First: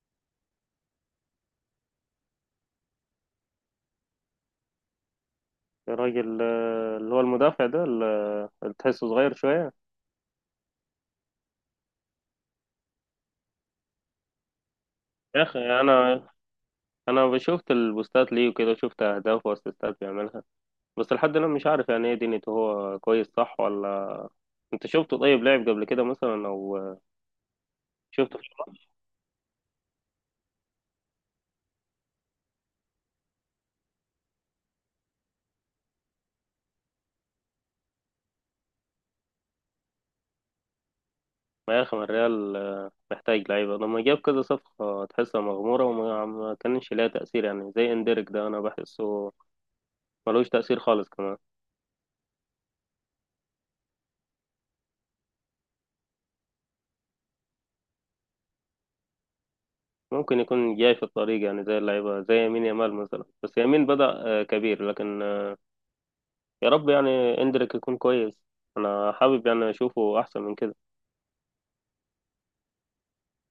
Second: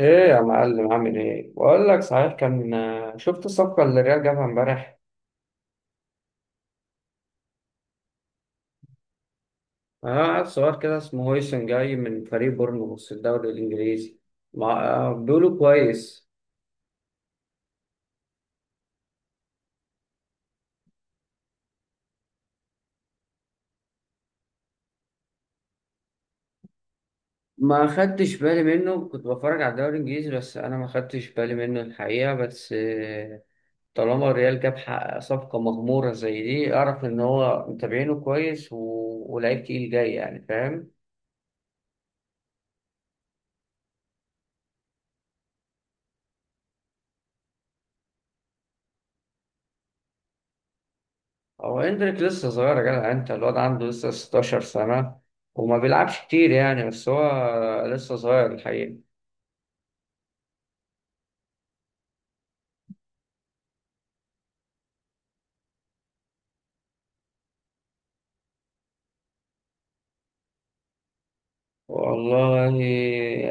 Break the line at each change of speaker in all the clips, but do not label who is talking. ايه، يا معلم، عامل ايه؟ بقول لك، صحيح كان شفت الصفقه اللي الريال جابها امبارح؟
الراجل، اللي هو المدافع ده اللي تحسه صغير شوية.
اه، عيل صغير كده، اسمه هويسن، جاي من فريق بورنموث في الدوري الانجليزي. ما آه،
يا
بيقولوا
أخي، أنا
كويس.
أنا شفت البوستات ليه وكده، شفت أهداف وأسيستات بيعملها. بس لحد الآن مش عارف يعني إيه دنيته، هو كويس صح ولا؟ أنت شفته؟ طيب لعب قبل كده مثلا، أو
ما خدتش
شفته في
بالي منه، كنت بتفرج على الدوري الانجليزي بس انا ما خدتش بالي منه الحقيقه، بس آه، طالما الريال جاب صفقه مغموره زي دي، اعرف ان هو متابعينه كويس، ولعيب تقيل جاي، يعني فاهم.
الريال؟ يا أخي، ما الريال محتاج لعيبة، لما جاب كذا صفقة تحسها مغمورة وما ما كانش ليها تأثير، يعني زي إندريك ده، أنا بحسه ملوش تأثير خالص كمان.
هو اندريك لسه صغير يا جدع، انت الواد عنده لسه 16 سنة وما بيلعبش كتير يعني، بس هو لسه صغير الحقيقة.
ممكن يكون جاي في الطريق يعني، زي اللعيبة، زي يمين يامال مثلا، بس يمين بدأ كبير، لكن يا رب يعني اندريك يكون كويس. انا حابب يعني اشوفه احسن من كده.
والله،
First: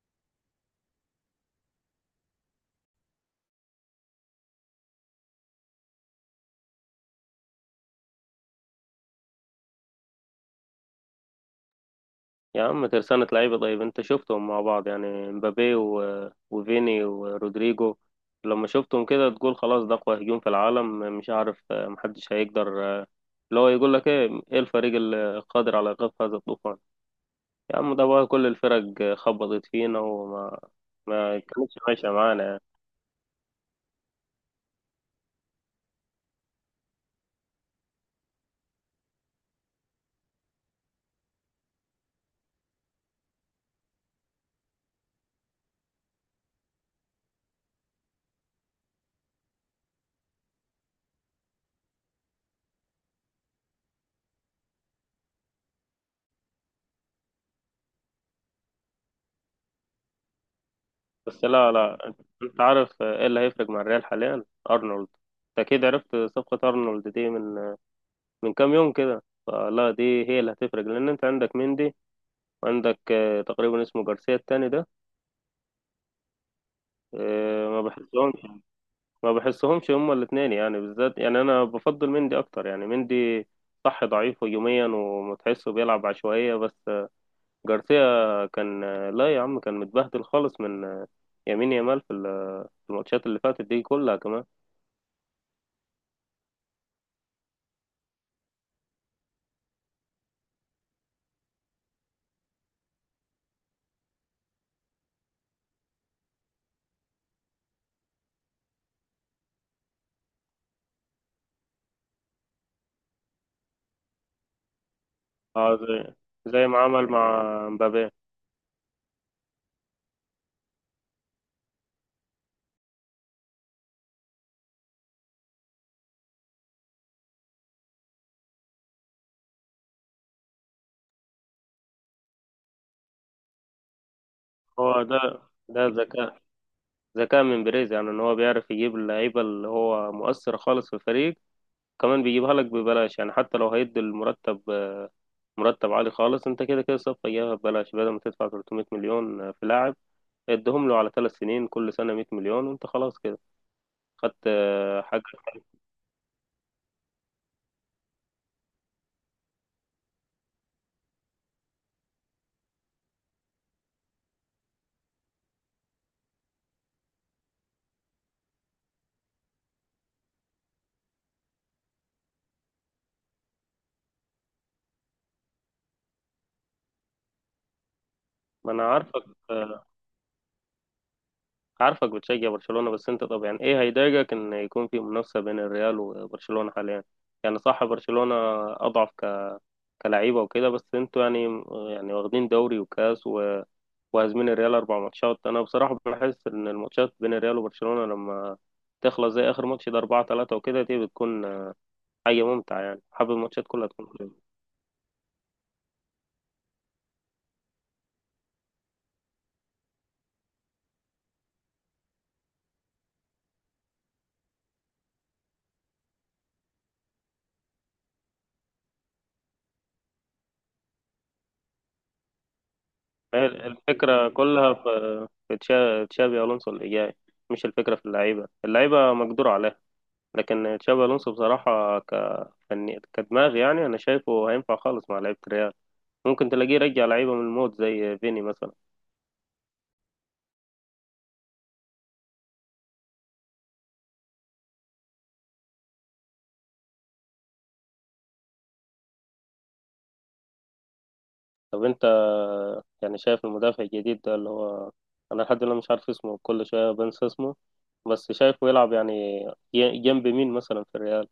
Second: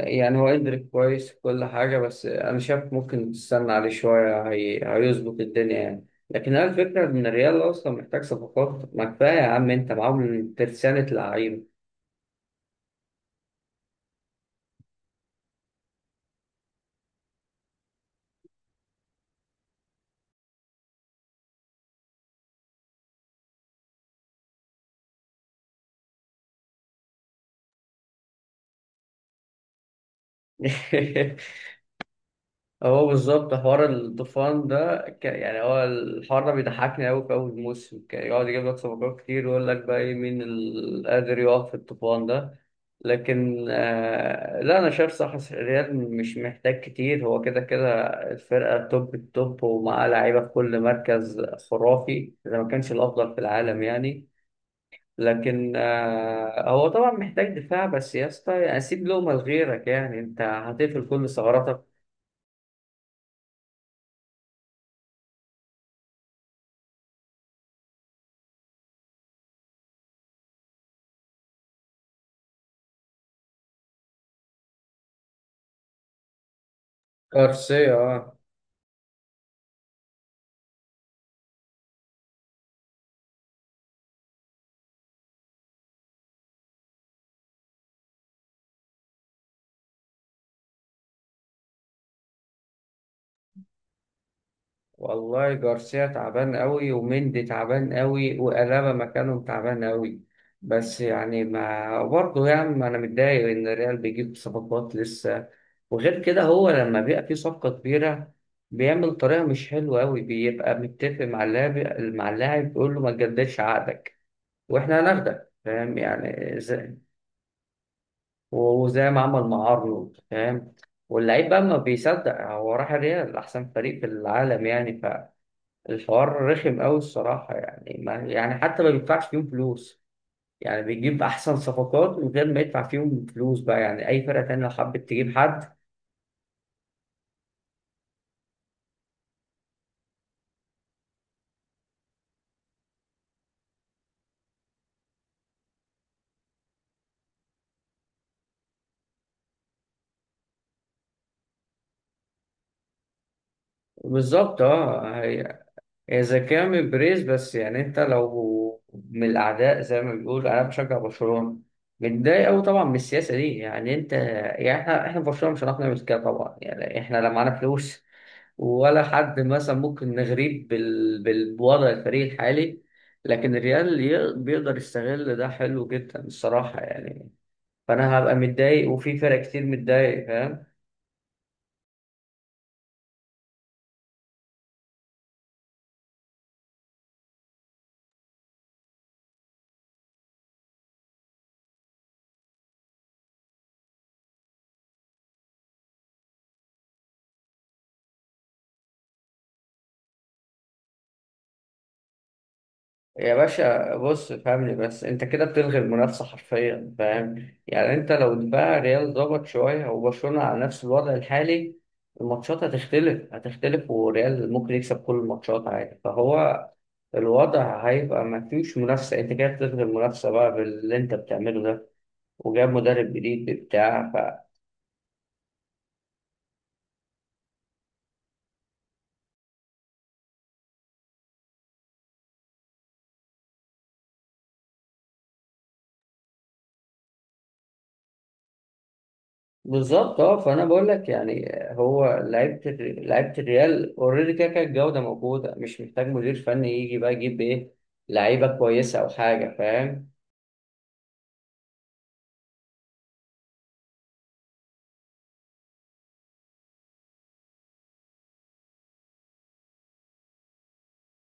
يعني هو اندريك كويس في كل حاجة، بس انا شايف ممكن تستنى عليه شوية، هيظبط الدنيا يعني. لكن هي الفكرة ان الريال اصلا محتاج صفقات، ما كفايه يا عم، انت معاهم ترسانة لعيبة.
يا عم، ترسانة لعيبة! طيب انت شفتهم مع بعض يعني، مبابي و... وفيني ورودريجو. لما شفتهم كده تقول خلاص، ده اقوى هجوم في العالم. مش عارف محدش هيقدر، اللي هو يقول لك ايه، ايه الفريق القادر على ايقاف هذا الطوفان؟ يا عم، ده بقى كل الفرق خبطت فينا وما ما كانتش ماشية معانا يعني.
هو بالظبط حوار الطوفان ده يعني، هو الحوار ده بيضحكني أوي، في أول موسم كان يقعد يجيب لك صفقات كتير ويقول لك بقى إيه؟ مين اللي قادر يقف في الطوفان ده؟ لكن لا، أنا شايف صح، الريال مش محتاج كتير، هو كده كده الفرقة توب التوب ومعاه لعيبة في كل مركز، خرافي، إذا ما كانش الأفضل في العالم يعني. لكن هو طبعا محتاج دفاع بس يا اسطى، يعني سيب لهم لغيرك يعني، أنت هتقفل كل
بس لا،
ثغراتك.
لا، انت عارف ايه اللي هيفرق مع الريال حاليا. ارنولد. أنت اكيد عرفت صفقة ارنولد دي من كام يوم كده، فلا دي هي اللي هتفرق، لان انت عندك مندي، وعندك تقريبا اسمه جارسيا التاني ده، آه، ما
كارسيا، اه.
بحسهمش ما بحسهمش هما الاثنين يعني، بالذات يعني انا بفضل مندي اكتر يعني. مندي صح ضعيف هجوميا وتحسه بيلعب عشوائية، بس جارسيا كان لا يا عم كان متبهدل خالص من يمين يامال في في الماتشات اللي فاتت دي كلها كمان.
والله، جارسيا تعبان قوي، ومندي تعبان قوي، وألابا مكانهم تعبان قوي. بس يعني، ما برضه يعني، ما انا متضايق ان الريال بيجيب صفقات لسه. وغير كده، هو لما بيبقى فيه صفقة كبيرة بيعمل طريقة مش حلوة قوي، بيبقى متفق مع اللاعب، بيقول له ما تجددش عقدك واحنا هناخدك،
اه،
فاهم
زي
يعني،
زي ما عمل مع مبابي.
وزي ما عمل مع ارنولد، فاهم؟ واللعيب بقى ما بيصدق، هو راح الريال، احسن فريق في العالم يعني. الحوار رخم قوي الصراحة يعني، ما يعني حتى ما بيدفعش فيهم فلوس، يعني بيجيب أحسن صفقات من غير ما يدفع فيهم فلوس بقى، يعني أي فرقة تانية لو
هو
حبت
ده.
تجيب حد.
ده ذكاء من بيريز يعني، ان هو بيعرف يجيب اللعيبه اللي هو مؤثر خالص في الفريق، كمان بيجيبها لك ببلاش يعني، حتى لو هيدي المرتب، مرتب عالي خالص. انت كده كده صفقه جايبها ببلاش، بدل ما تدفع 300 مليون في لاعب، ادهم له على 3 سنين، كل سنه 100 مليون، وانت خلاص كده خدت
بالظبط،
حاجه.
اه. إذا كان من بريز، بس يعني أنت لو من الأعداء، زي ما بيقول، أنا بشجع برشلونة، متضايق أوي طبعا من السياسة دي، يعني أنت يعني، إحنا في برشلونة مش هنعرف نعمل كده طبعا، يعني إحنا لا معانا فلوس ولا حد مثلا ممكن نغريب بوضع الفريق الحالي. لكن الريال بيقدر يستغل ده، حلو جدا الصراحة يعني. فأنا هبقى
ما انا
متضايق، وفي
عارفك
فرق كتير متضايق، فاهم.
عارفك بتشجع برشلونه. بس انت، طب يعني ايه هيضايقك ان يكون في منافسه بين الريال وبرشلونه حاليا؟ يعني صح، برشلونه اضعف كلعيبه وكده، بس انتوا يعني واخدين دوري وكاس و وهازمين الريال 4 ماتشات. انا بصراحه بحس ان الماتشات بين الريال وبرشلونه، لما تخلص زي اخر ماتش ده 4-3 وكده، دي بتكون حاجه ممتعه يعني. حابب
يا
الماتشات كلها
باشا
تكون
بص،
كده.
فهمني بس، انت كده بتلغي المنافسه حرفيا، فاهم يعني، انت لو بقى ريال ضغط شويه وبرشلونه على نفس الوضع الحالي، الماتشات هتختلف، هتختلف، وريال ممكن يكسب كل الماتشات عادي، فهو الوضع هيبقى ما فيش منافسه، انت كده بتلغي المنافسه بقى باللي انت بتعمله ده. وجاب مدرب
هي
جديد بتاع.
الفكره كلها في تشابي الونسو اللي جاي، مش الفكره في اللعيبه، اللعيبه مقدور عليها. لكن تشابي الونسو بصراحه، كدماغ يعني، انا شايفه هينفع خالص مع لعيبه الريال. ممكن تلاقيه يرجع لعيبه من الموت زي فيني مثلا.
بالظبط، اه، فانا بقول لك يعني، هو لعيبه الريال اوريدي كده كده الجوده موجوده، مش محتاج مدير فني يجي بقى يجيب ايه؟ لعيبه كويسه او حاجه، فاهم.
طب انت يعني، شايف المدافع الجديد ده، اللي هو انا لحد دلوقتي مش عارف اسمه، كل شويه بنسى اسمه، بس شايفه يلعب يعني جنب مين مثلا في الريال؟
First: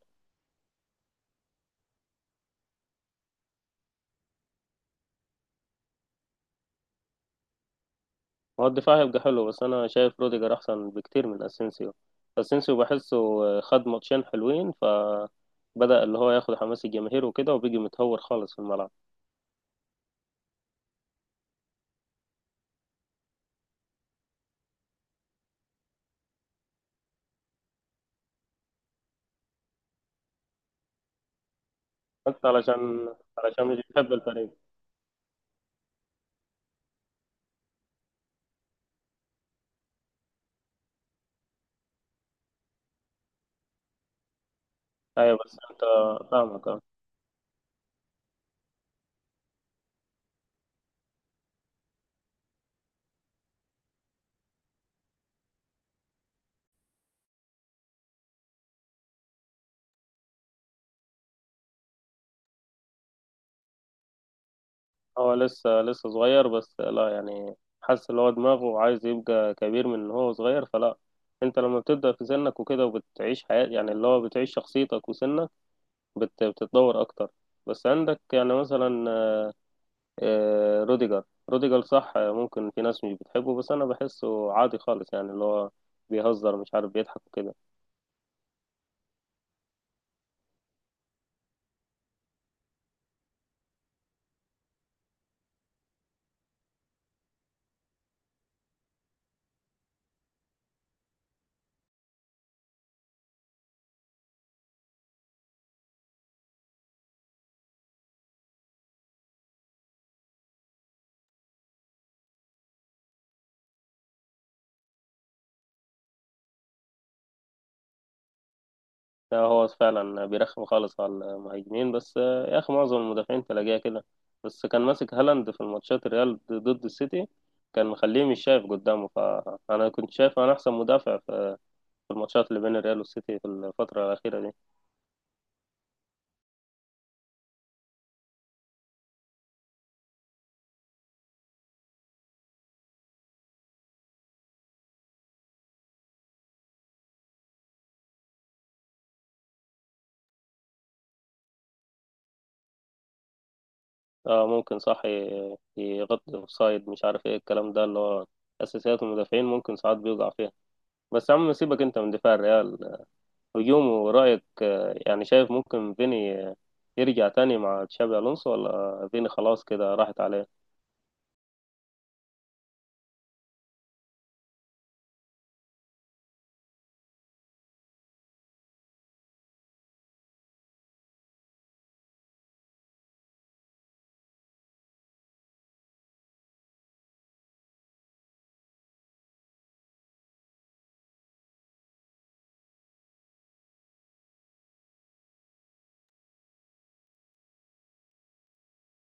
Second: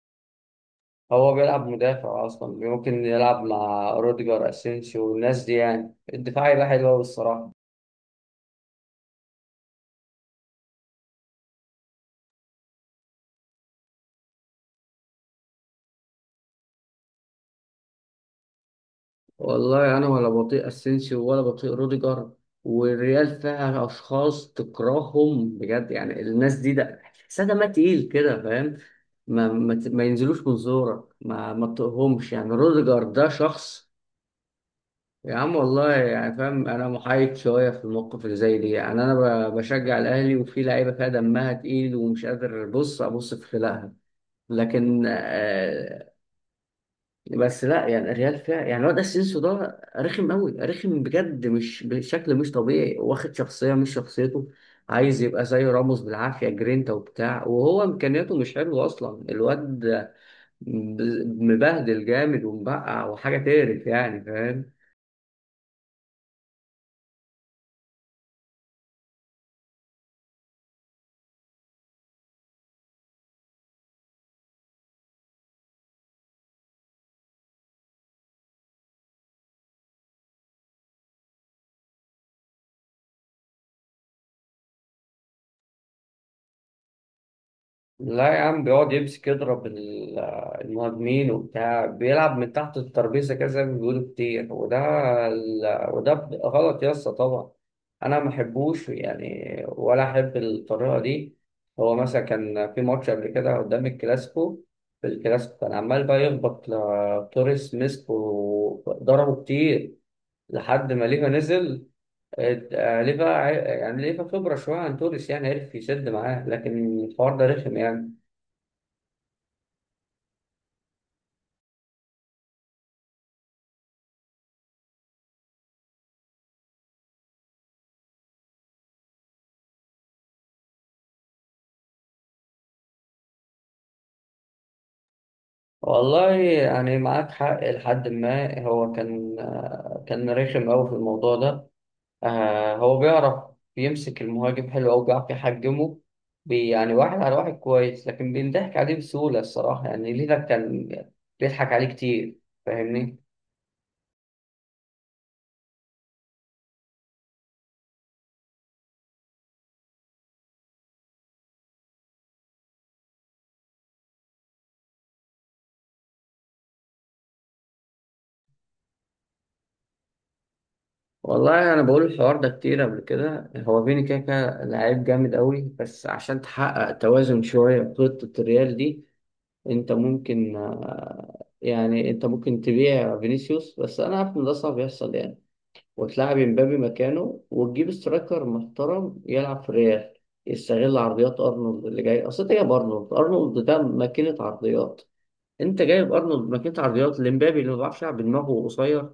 هو بيلعب مدافع اصلا، ممكن يلعب مع روديجر، اسينسيو، والناس دي، يعني الدفاع يبقى حلو قوي الصراحه.
هو الدفاع هيبقى حلو، بس انا شايف روديجر احسن بكتير من اسينسيو. اسينسيو بحسه خد ماتشين حلوين فبدأ اللي هو ياخد حماس الجماهير وكده، وبيجي متهور خالص في الملعب.
والله انا ولا بطيء اسينسيو ولا بطيء روديجر، والريال فيها اشخاص تكرههم بجد يعني، الناس دي ده تحسها دمها تقيل كده، فاهم؟ ما ينزلوش من زورك، ما تطقهمش
انت
يعني، روديجر
علشان
ده
علشان مش
شخص.
بتحب الفريق.
يا عم، والله يعني، فاهم، انا محايد شويه في الموقف اللي زي دي، يعني انا بشجع الاهلي، وفي لعيبه فيها دمها تقيل ومش قادر بص ابص في خلقها، لكن
ايوه، بس انت، فاهمك. أه.
بس لا، يعني الريال فيها يعني الواد اسينسيو ده رخم قوي، رخم بجد، مش بشكل مش طبيعي، واخد شخصيه مش شخصيته، عايز يبقى زي راموس بالعافيه، جرينتا وبتاع، وهو امكانياته مش حلوه اصلا، الواد مبهدل جامد ومبقع، وحاجه تقرف يعني، فاهم.
هو لسه صغير، بس لا يعني، حاسس ان هو دماغه عايز يبقى كبير من ان هو صغير، فلا. انت لما بتبدأ في سنك وكده، وبتعيش حياة يعني، اللي هو بتعيش شخصيتك وسنك بتتطور اكتر. بس عندك يعني مثلا روديجر، روديجر صح ممكن في ناس مش بتحبه، بس انا بحسه عادي خالص يعني، اللي هو بيهزر، مش عارف بيضحك وكده.
لا يا عم، بيقعد يمسك يضرب المهاجمين وبتاع، بيلعب من تحت الترابيزه كده زي ما بيقولوا كتير، وده غلط يا اسطى طبعا، انا ما احبوش يعني، ولا احب الطريقه دي. هو مثلا كان في ماتش قبل كده، قدام الكلاسيكو في الكلاسيكو، كان عمال بقى يخبط توريس، مسك وضربه كتير لحد ما ليفا نزل، يعني ليفا خبره شويه عن توريس، يعني عرف يسد معاه، لكن الحوار ده رخم يعني.
لا، هو فعلا بيرخم خالص على المهاجمين، بس يا اخي معظم المدافعين تلاقيها كده. بس كان ماسك هالاند في الماتشات الريال ضد السيتي، كان مخليه مش شايف قدامه. فانا كنت شايف انا احسن مدافع في الماتشات اللي بين الريال والسيتي في الفترة الأخيرة دي.
والله يعني، معاك حق، لحد ما هو كان كان رخم أوي في الموضوع ده. هو بيعرف، بيمسك المهاجم حلو أوي، بيعرف يحجمه، يعني واحد على واحد كويس، لكن بينضحك عليه بسهولة الصراحة يعني، ليلة كان بيضحك عليه كتير، فاهمني.
اه، ممكن صح يغطي اوفسايد، مش عارف ايه الكلام ده، اللي هو اساسيات المدافعين ممكن ساعات بيوقع فيها. بس يا عم سيبك انت من دفاع الريال. هجومه، رأيك يعني، شايف ممكن فيني يرجع تاني مع تشابي ألونسو، ولا فيني خلاص كده راحت عليه؟
والله أنا بقول الحوار ده كتير قبل كده، هو فيني كده كده لعيب جامد أوي، بس عشان تحقق توازن شوية في خطة الريال دي، انت ممكن تبيع فينيسيوس، بس انا عارف ان ده صعب يحصل يعني، وتلاعب امبابي مكانه، وتجيب سترايكر محترم يلعب في الريال، يستغل عرضيات ارنولد اللي جاي، اصل انت جايب ارنولد، ارنولد ده ماكينة عرضيات، انت جايب ارنولد ماكينة عرضيات لامبابي اللي ما بيعرفش يلعب بدماغه، قصير.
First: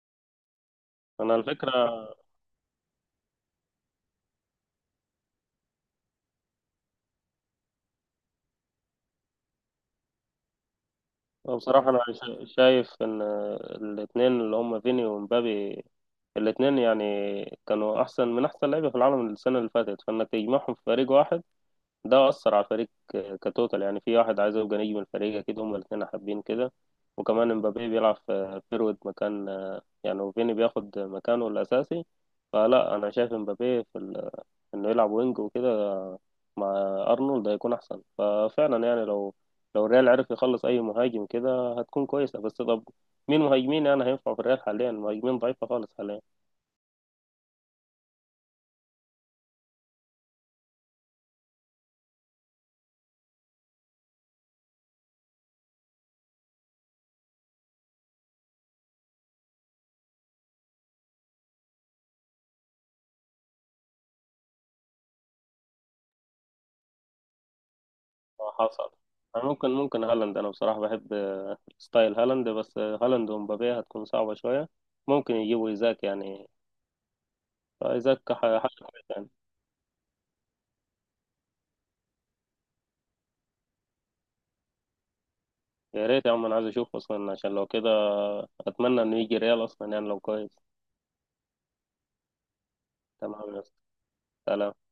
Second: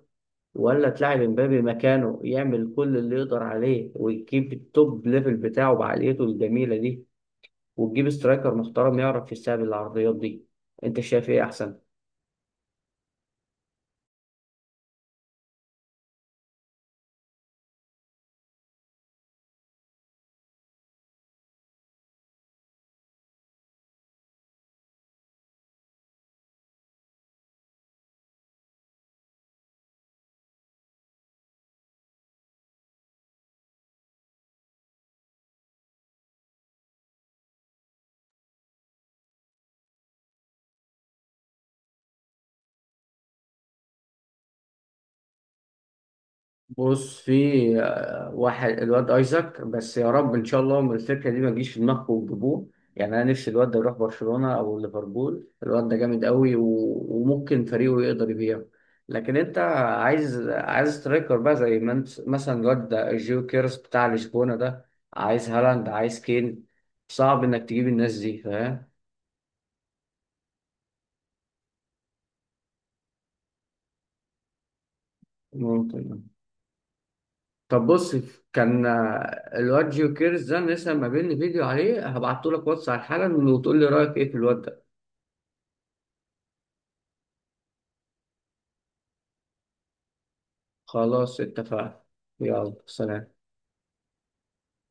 ولا تلاعب
أنا
امبابي
الفكرة،
مكانه يعمل كل اللي يقدر عليه، ويجيب التوب ليفل بتاعه بعقليته الجميلة دي، وتجيب سترايكر محترم يعرف يستقبل العرضيات دي. انت شايف ايه احسن؟
بصراحة أنا شايف إن الاتنين اللي هم فيني ومبابي، الاتنين يعني كانوا أحسن من أحسن لعيبة في العالم السنة اللي فاتت، فإنك تجمعهم في فريق واحد ده أثر على الفريق كتوتال يعني، في واحد عايز يبقى نجم الفريق، أكيد هما الاتنين حابين كده. وكمان امبابي بيلعب في فيرود مكان يعني، وفيني بياخد مكانه الأساسي. فلا، أنا شايف امبابي في إنه يلعب وينج وكده مع أرنولد هيكون أحسن. ففعلا يعني، لو الريال عرف يخلص أي مهاجم كده هتكون كويسة. بس طب، مين مهاجمين يعني هينفع في الريال حاليا؟ مهاجمين ضعيفة خالص حاليا.
بص، في واحد، الواد ايزاك، بس يا رب ان شاء الله من الفكره دي ما تجيش في دماغكم وتجيبوه، يعني انا نفسي الواد ده يروح برشلونه او ليفربول، الواد ده جامد قوي، وممكن فريقه يقدر يبيعه. لكن انت عايز سترايكر بقى، زي ما انت مثلا الواد ده جيو كيرس بتاع لشبونه ده، عايز هالاند، عايز كين، صعب انك تجيب الناس دي، فاهم.
حصل. أنا ممكن هالاند، أنا بصراحة بحب ستايل هالاند، بس هالاند ومبابي هتكون صعبة شوية. ممكن يجيبوا إيزاك
ممكن.
يعني.
طب بص،
إيزاك حاجة
كان
كويسة يعني.
الواد جيو كيرز ده لسه ما بيني فيديو عليه، هبعته لك واتس على حالا وتقول لي رايك ايه في الواد ده.
يا ريت يا عم، أنا عايز أشوفه أصلا، عشان لو كده أتمنى إنه يجي ريال أصلا يعني لو كويس.
خلاص، اتفقنا. يلا سلام.
تمام يا أسطى. سلام.